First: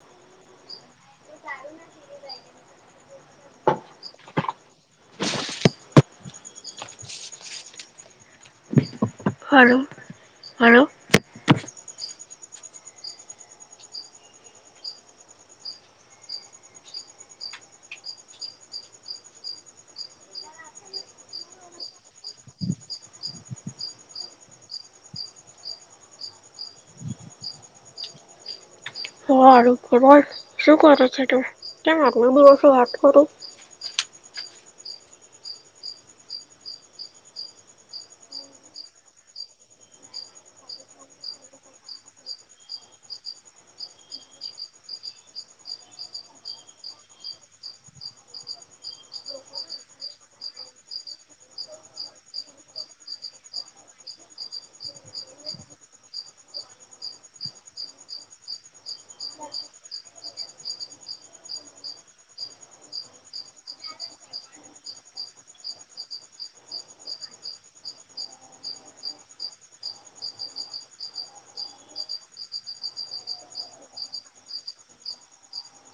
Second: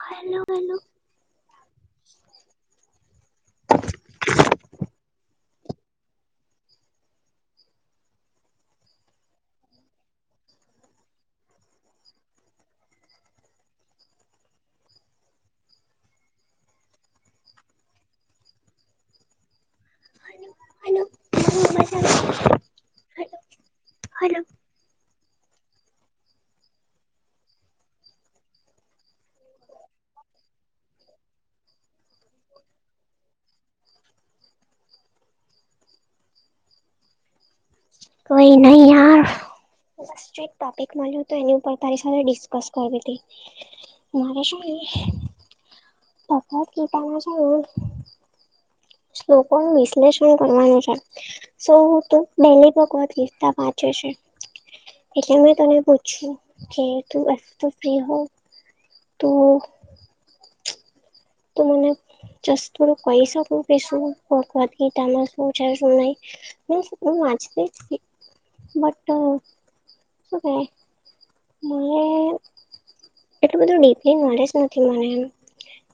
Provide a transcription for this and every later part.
Hello hello હાલો હાલો અને [unintelligible] હલો તોું કર શું કરો છ ત ત આત્નો બીિવ શું વાત કરું [inaudible] કોઈ નહીં યાર બસ જો એક ટોપિક મળ્યો હતો એની ઉપર તારી સાથે ડિસ્કસ કરવી હતી. મારે શું તપાસતામાં જોય [unintelligible] શ્લોકો નું વિશ્લેષણ કરવાનું છે સૌું જ લીસ્તા વાંચે છે એટલે મેં તને પૂછ્યું કે તું ફ્રી હો તો તો મને જસ્ટ થોડું કહી શકું કે શું ભગ઼વતગીતામાં શું છે શું નહી હૂ વાંચતી તી બટ શું કાય મને એટલું બધું ડીપલી નોલેજ નથી મને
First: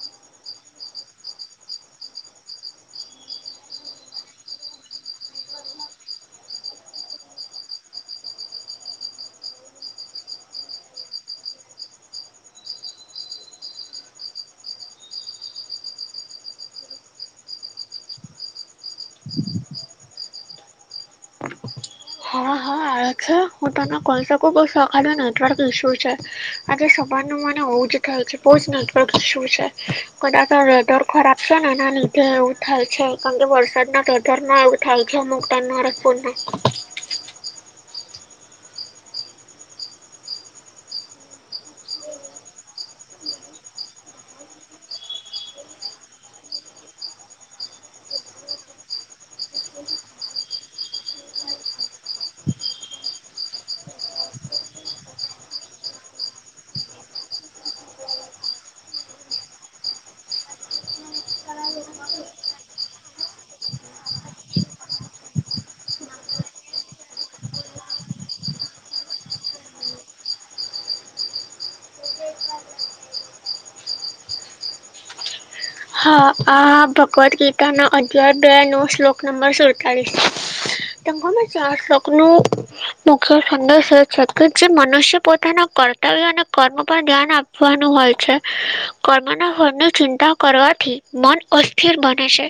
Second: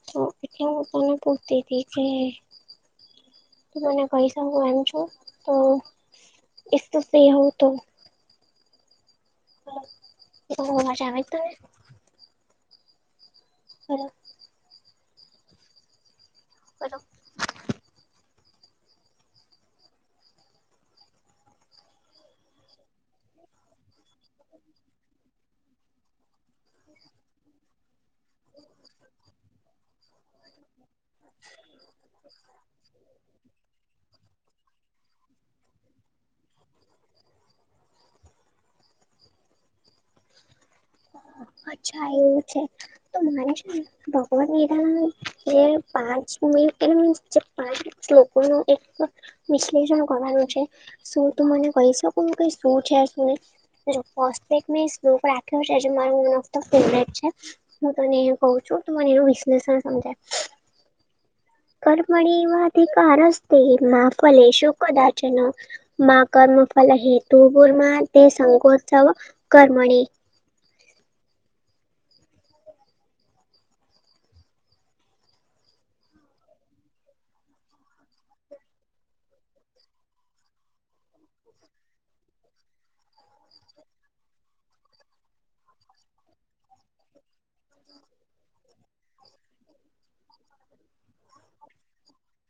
તો એટલે હું તને પુછતી તી કે તો મને કહી સકો એમ છો? તો ફ્રિ હોવ તો એ તો બ ભાષા અ જ ત [unintelligible] હાલો હાલો હા હા છે હું તો ના કોઈસાકો બ આખાડ નથી [inaudible] નેટવર્ક ઇશ્યુ છે આજે સવારનું મને બોવ જ થાય છે. બહુ જ નેટવર્ક ઇશ્યુ છે. કદાચ વેધર ખરાબ છે ને એના લીધે એવું થાય છે કારણ કે વરસાદ ના ત ના એવું થ છે મોગ ટાઈના માર ફોન ના [unintelligible] અચ્છા એવું છે તો મને શું ભગવત ગીતા જે પાંચ એ પાંચ શ્લોકો ન એક વિશ્લેષણ કરવાનું છે શું તું મને કહી શકું કે શું છે શું સ્ટક [inaudible] મોસ્ટ ફેવરીટ છે મને વિશ્લેષ સમજાય કર્મણી વાથીિક રસતેમાં ફલે શો કદાચ ન [unintelligible] મા કર્મ ફલ હેતુ પુર્મા તે સંગોત્સવ કર્મણી [unintelligible] હા આ ભગવદ્ ગીતાના અધ્યાય બે નો શ્લોક નંબર સુડતાળીસ તને ખબર છે આ શ્લોક નો મુખ્ય સંદેશ એ છે કે જે મનુષ્ય પોતાના કર્મ અને કર્મ પર ધ્યાન આપવાનું હોય છે કર્મના ફળની ચિંતા કરવાથી મન અસ્થિર બને છે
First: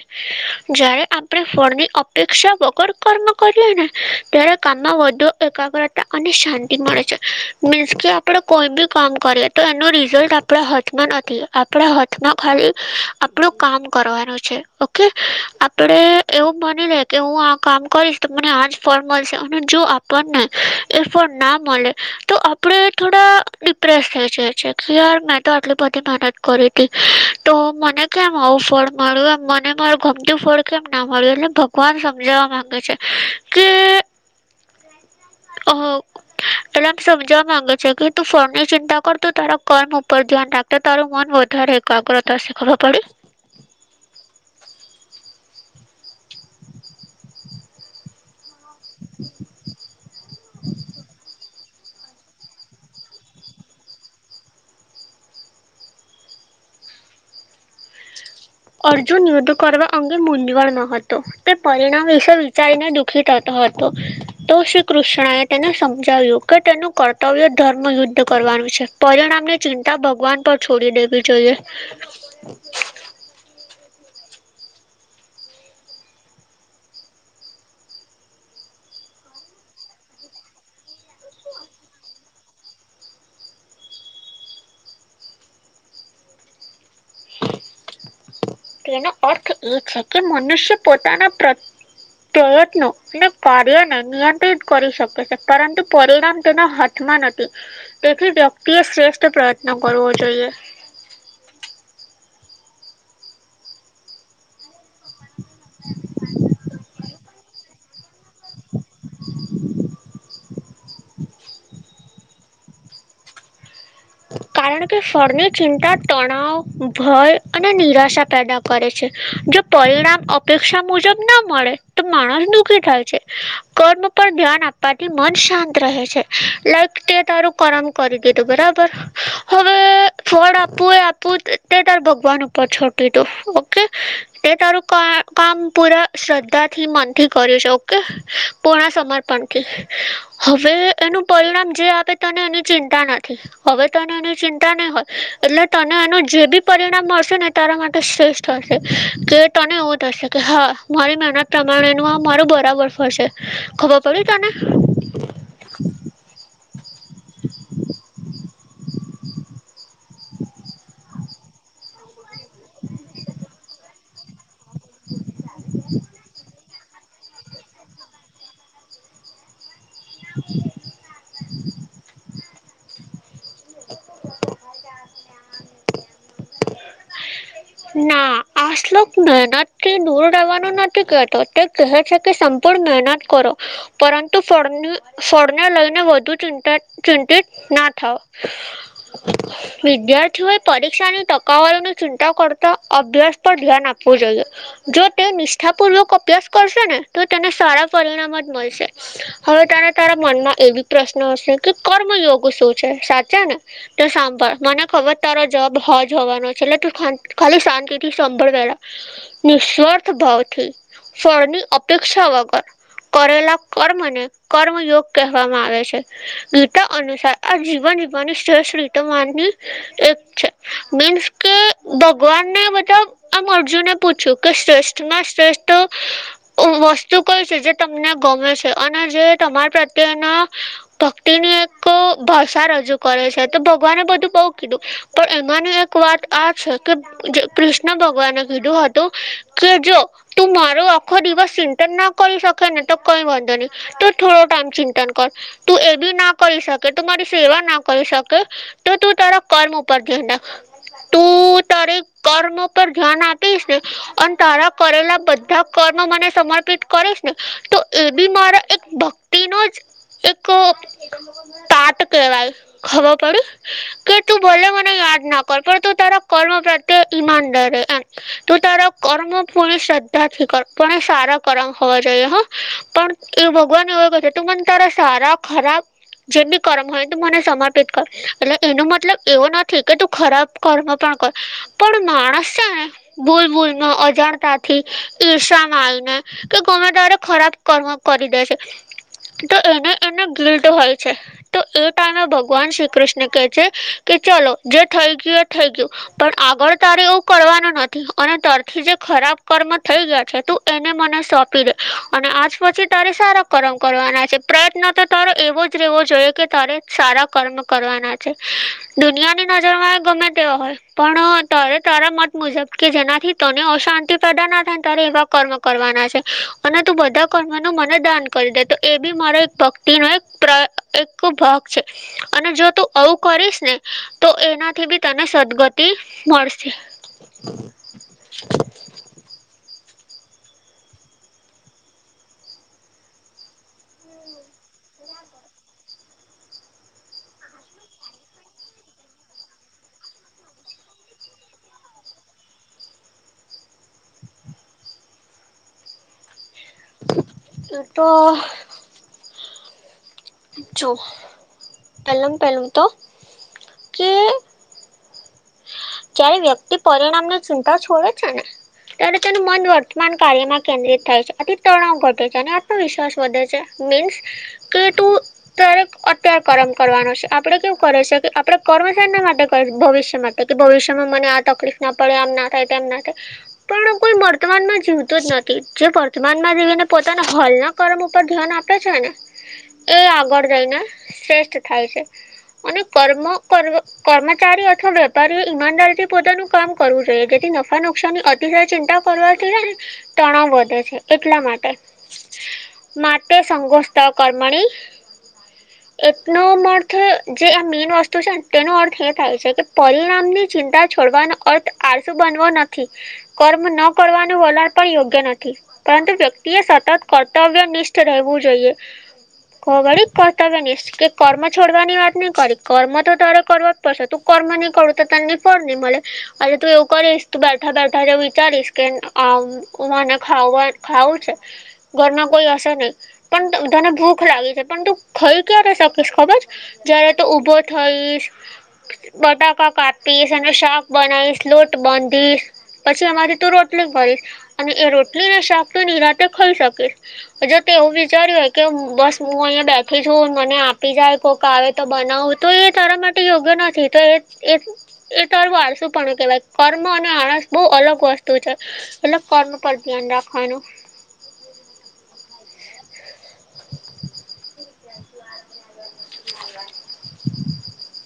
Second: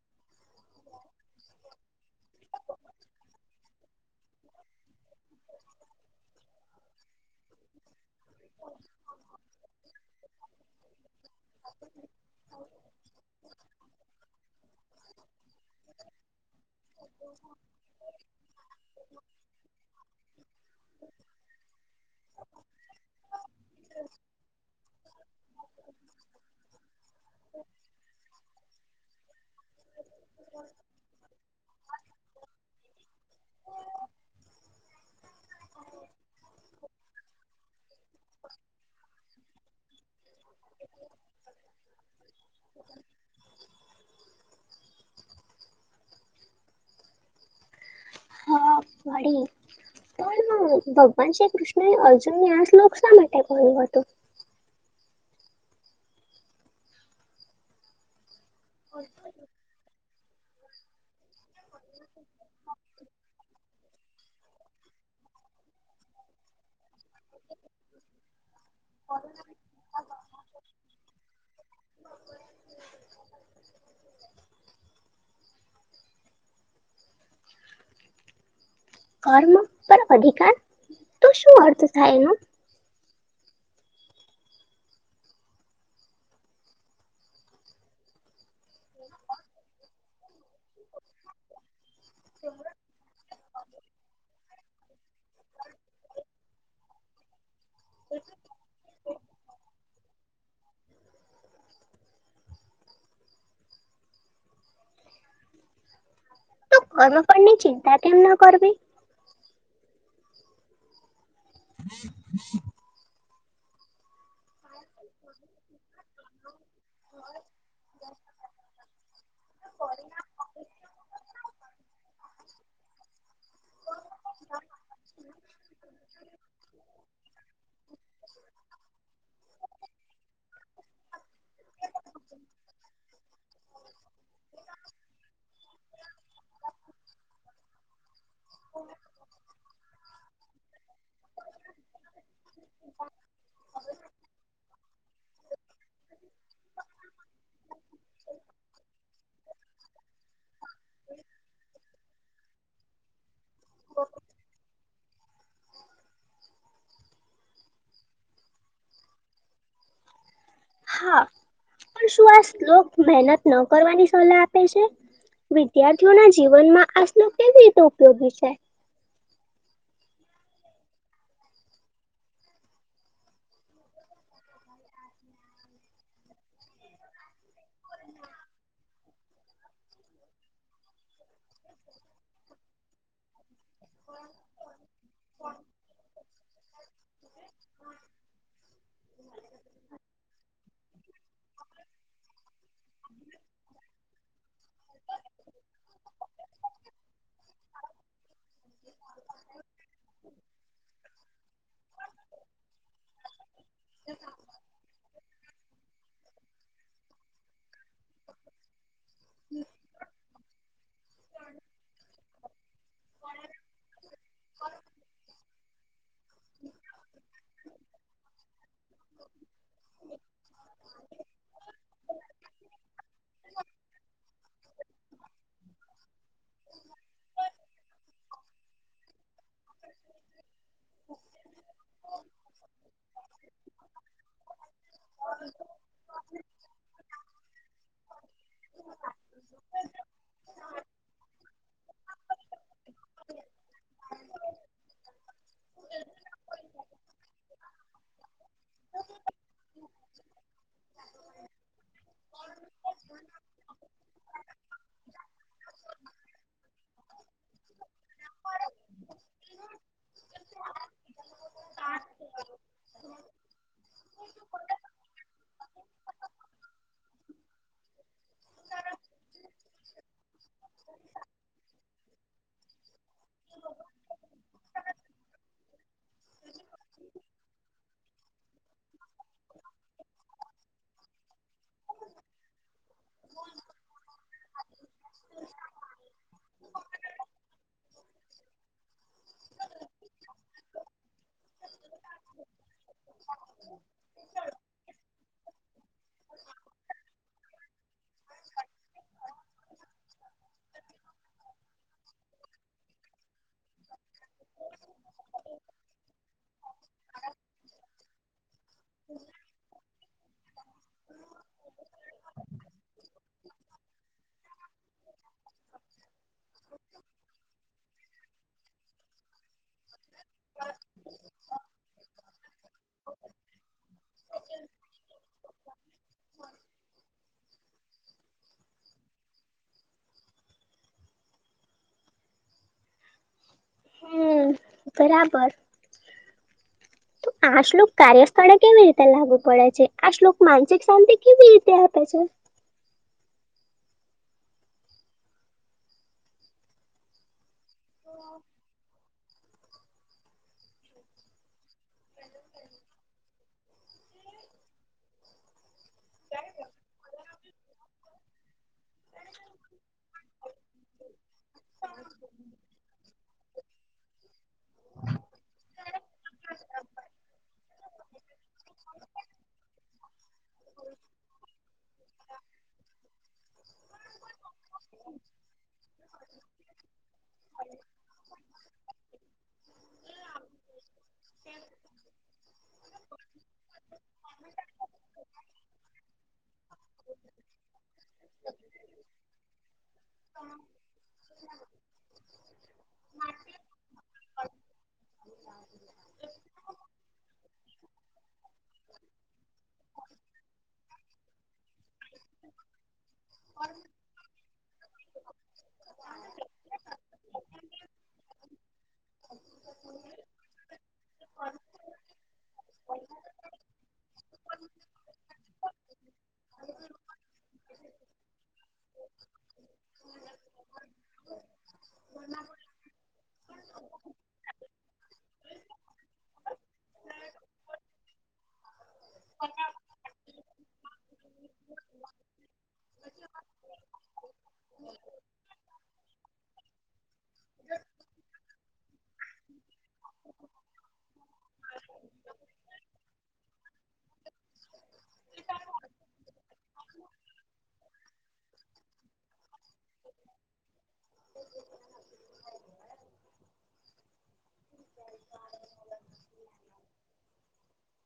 જ્યારે આપણે ફળની અપેક્ષા વગર કર્મ કરીએ ને ત્યારે કામમાં વધુ એકાગ્રતા અને શાંતિ મળે છે. મીન્સ કે આપણે કોઈ બી કામ કરીએ તો એનો રિઝલ્ટ આપણા હાથમાં નથી આપડા હાથના ખાલી આપડું કામ કરવાનું છે ઓકે, આપડે એવું માની લે કે હું આ કામ કરીશ તો મને આ જ ફળ મળશે અને જો આપણને એ ફળ ના મળે તો આપડે થોડા ડિપ્રેસ થઈ જઈએ છીએ, કે યાર મેં તો આટલી બધી મેહેનત કરીતી તો મને કેમ આવું ફળ મળ્યું એમ મને મારું ગમતું ફળ કેમ ના મળ્યું એટલે ભગવાન સમજવા માંગે છે [inaudible] ઓહો. એટલે આમ સમજવા માંગે છે કે તું ફળની ચિંતા કરતા તારા કર્મ ઉપર ધ્યાન રાખ તો તારું મન વધારે એકાગ્રતા શીખવો પડે વડી પણ ભગવાન શ્રી કૃષ્ણ ને અર્જુનને આ શ્લોક શા માટે બોલ્યો હતો. અર્જુન યુદ્ધ કરવા અંગે મૂંઝવણો હતો તે પરિણામ વિશે વિચારીને દુઃખી થતો હતો તો શ્રી કૃષ્ણ એ તેને સમજાવ્યું કે તેનું કર્તવ્ય ધર્મ યુદ્ધ કરવાનું છે. પરિણામની ચિંતા ભગવાન પર છોડી દેવી જોઈએ. [inaudible] કર્મ પર અધિકાર તો શું અર્થ થાય એનો [inaudible] તો એનો અર્થ એ છે કે મનુષ્ય પોતાના પ્ર પ્રયત્નો અને કાર્યને નિયંત્રિત કરી શકે છે પરંતુ પરિણામ તેના હા થમાં નથી તેથી વ્યક્તિએ શ્રેષ્ઠ પ્રયત્ન કરવો જોઈએ. [inaudible] કર્મફળની ચિંતા કેમ ન કરવી. [inaudible] કારણ કે ફળની ચિંતા તણાવ, ભય અને નિરાશા પેદા કરે છે, જો પરિણામ અપેક્ષા મુજબ ના મળે તો માણહ દુઃખી થાય છે, કર્મ પર ધ્યાન આપ વાથી મન શાંત રહે છે, લાઈક તે તારું કરમ કરી દીધું બરાબ પર હવે ફળ આપવું એ આપવું તે તે તાર ભગવાન ઉપર છોડ દીધું, ઓકે. તે તારું કા કામ પૂરા શ્રદ્ધાથી, મનથી કર્યું છે, ઓકે. પૂર્ણ સમર્પણથી હવે એનું પરિણામ જે આપે તને એની ચિંતા નથી હવે તને એની ચિંતા નહી હોય એટલે તને એનું જે બી પરિણામ મળશે ને તારા માટે શ્રેષ્ઠ થશે કે તને એવું થશે કે હા મારી મેહેનત પ્રમાણેનું આ મારું બરાબર ફળ સે. ખબર પડી તને? હા, પણ શું આ શ્લોક મેહેનત ન કરવાની સલાહ આપ પે છે, વિદ્યાર્થીઓના જીવનમાં આ શ્લોક કેવી રીતે ઉપયોગી છે? [inaudible] [inaudible] [inaudible] [inaudible] [inaudible] [inaudible] ના આ શ્લોક મેહેનતથી દૂર રેહેવાનું નથી કેતો તે કહે છે કે સંપૂર્ણ મેહેનત કરો. પરંતુ ફળની ફળને લઈને વધુ ચિંતા ચિંતિત ના થાઓ, વિદ્યાર્થીઓએ પરીક્ષાની તક કાવારીની ચિંતા કરતા અભ્યાસ પર ધ્યાન આપવું જોઈએ. જો તે નિષ્ઠા પૂર્વક અભ્યાસ કરશે ને તો તેને સારા પરિણામ જ મળશે. હવે તારે તારા મનમાં એવી પ્રશ્ન હશે કે, કર્મયોગ શું છે સાચા ને? તો સાંભળ મને ખબર તારો જવાબ હા જ જવાનો છે એટલે તું ખા ખાલી શાંતિથી સંભળલ વેહલા, નિસ્વાર્થ ભાવથી ફળની અપેક્ષા વગર કરેલા કર્મને કર્મયોગ કહેવામાં આવે છે ગીતા અનુસાર આ જીવન જીવાની શ્રેષ્ઠ રીતે માનની એક છે મીન્સ કે ભગવાનને મતલબ આમ અર્જુને પૂછ્યું કે શ્રેષ્ઠ માં શ્રેષ્ઠ વસ્તુ કઈ છે જે તમને ગમે છે અને જે તમારા પ્રત્યેના ભક્તિની એક ભાષા રજૂ કરે છે તો ભગવાને બધું બઉુ કીધું પર એનાનું એક એક વાત આ છે કે કૃષ્ણ ભગવાને કીધું હતું કે જો તું મારો આખો દિવસ ચિંતન ના કરી શકે ને તો કઈ વાંધો નહી તો થોડો ટાઈમ ચિંતન કર તું એ બી ના કરી શકે તું મારી સેવા ના કરી શકે તો તું તારા કર્મ ઉપર જ ના [inaudible] કર્મ પર ધ્યાન આપી છે અને તારા કરેલા બધા કર્મ મને સમર્પિત કરીશ ને તો એ બી મારા એક ભક્ તન જ એક તાટ કેવાય ખબર પડી કે તું ભોલે મને યાદ નાખ કોપ તોું તારા કર્મ પ્રા્યે ઇન ડરે તો તારા કર્મ પરી શ્રદ્ધાથી સારા કરમ હોવા જોઈએ હ પણ એ ભગવાન એવ પછ તું મને તારા સારા ખરાબ જેમ બી કરમ હોય ને તું મને સમર્પિત કર એટલે એનો મતલબ એવો નથી કે ખરાબ કર્મ પણ કોય પણ માણસ છે ને ભૂલ બૂલ ન અજાણતાથી ઈર્ષા માયને કે ગમે તારે ખરાબ કર્મ કરી દે છે તો એને એને ગિલ્ટ હોય છે તો એ ટાઈમે ભગવાન શ્રી કૃષ્ણ કેહે છે કે ચલો જે થઇ ગયું એ થઈ ગયું પણ આગળ તારે એવું કરવાનું નથી અને તરથી જે ખરાબ કર્મ થઈ ગયા છે તું એને મને સોંપી દે અને આજ પછી તારે સારા કરમ કરવાના છે પ્રયત્ન તો તારો એવો જ રહેેવો જોઈએ કે તારે સારા કર્મ કરવાના છે દુનિયાની નજરમાં ગમે તેવા હોય પણ તાર મત મુજબ કે જેનાથી તને અશાંતિ ા ના થાયને ત એવા કર્મ કરવાના છે અને તું બધા કર્મ ન મને દાન કરી દે તો એ બી મારે ભક્તિનોો એક એક ભાગ છે અને જો તું આવું કરીશ ને તો એનાથી બી તને સદગતિ મળશે હમ બરાબર આ શ્લોક કાર્યસ્થળે કેવી રીતે લાગુ પડે છે આ શ્લોક માનસિક શાંતિ કેવી રીતે આપે છે તોો જો પહેલા પહેલું તો કે ત્યારે વ્યક્તિ પરિણામની ચિંતા છોડે છે ને ત્યારે તેનું મન વર્તમાન કાર્યમાં કેન્દ્રિત થાય છે આથી તણાવ ઘટે છે અને આત્મવિશ્વાસ વધે છે મીન્સ કે તું ક્યારેક અત્યારે કર્મ કરવાનો છે આપણે કેવું કરે છે કે આપણે કર્મચારના માટે ભવિષ્ય માટે એટલે કે ભવિષ્યમાં મને આ તકલીફ ના પડે આમ ના થાય એમ ના થાય પણ કોઈ વર્તમાનમાં જીવતો જ નથી જે વર્તમાનમાં જીવીને પોતાના હલના કર્મ ઉપર ધ્યાન આપે છે ને એ આગળ જઈને શ્રેષ્ઠ થાય છે અને કર્મ કર્ કર્મચારી અથવા ઈમાનદારથી પોતાનું કામ કરવું જોઈએ જેથી નફા નુકાની અતિશય ચિંતા કરવાથીઈ ને તણાવ વધે છે એટલા માટે માતા સંઘોસ્થ કર્મણી એટનો અર્થ જે આ મેઇન વસ્તુ છેને તેનો અર્થ એ થાય છે કે પરિણામની ચિંતા છોડવાનો અર્થ આરસુ બનવો નથી કર્મ ન કરવાનું વલણ પણ યોગ્ય નથી પરંતુ વ્યક્તિએ સતત કર્તવ્ય નિિષ્ઠ રહેવું જોઈએ કોગળડી કોતાબ નને એસ્ટ કે કર્મ છોડવાની વાત નહી કરી કર્મ તો તારે કરો જ પડશે તું કરમની કું તો તેમની ફરને મળે અરે તું એવું કરીશ તું બેઠા બેઠા એ વિચારીશ કેમ ને ખ ખાવું છે ઘરના કોઈ હશે નહી પણ તને ભૂખ લાગી છે પણ તું ખાઈ ક્યારે શકીશ ખબર જય્યારે તો ઊભો થઈશ બટાકા કાપીશ અને શાક બનાવીશ લોટ બાંધીશ પછી અમારી તું રોટલી ભરીશ અને એ રોટલીને શાક તો નિરાતે ખાઈ શકીશ હ જો તો એવું વિચાર્યું હોય કે બસ હું અહીિયાયા બેઠી છું મને આપી જાય કોક આવે તો બનાવ તો એ તારા માટે યોગ્ય નથી તો એ એ તોરું વાળસું પણ કેહેવાય કર્મ અને આળસ બહુ અલગ વસ્તુ છે એલ કરનું ભરતી રાખાનું બ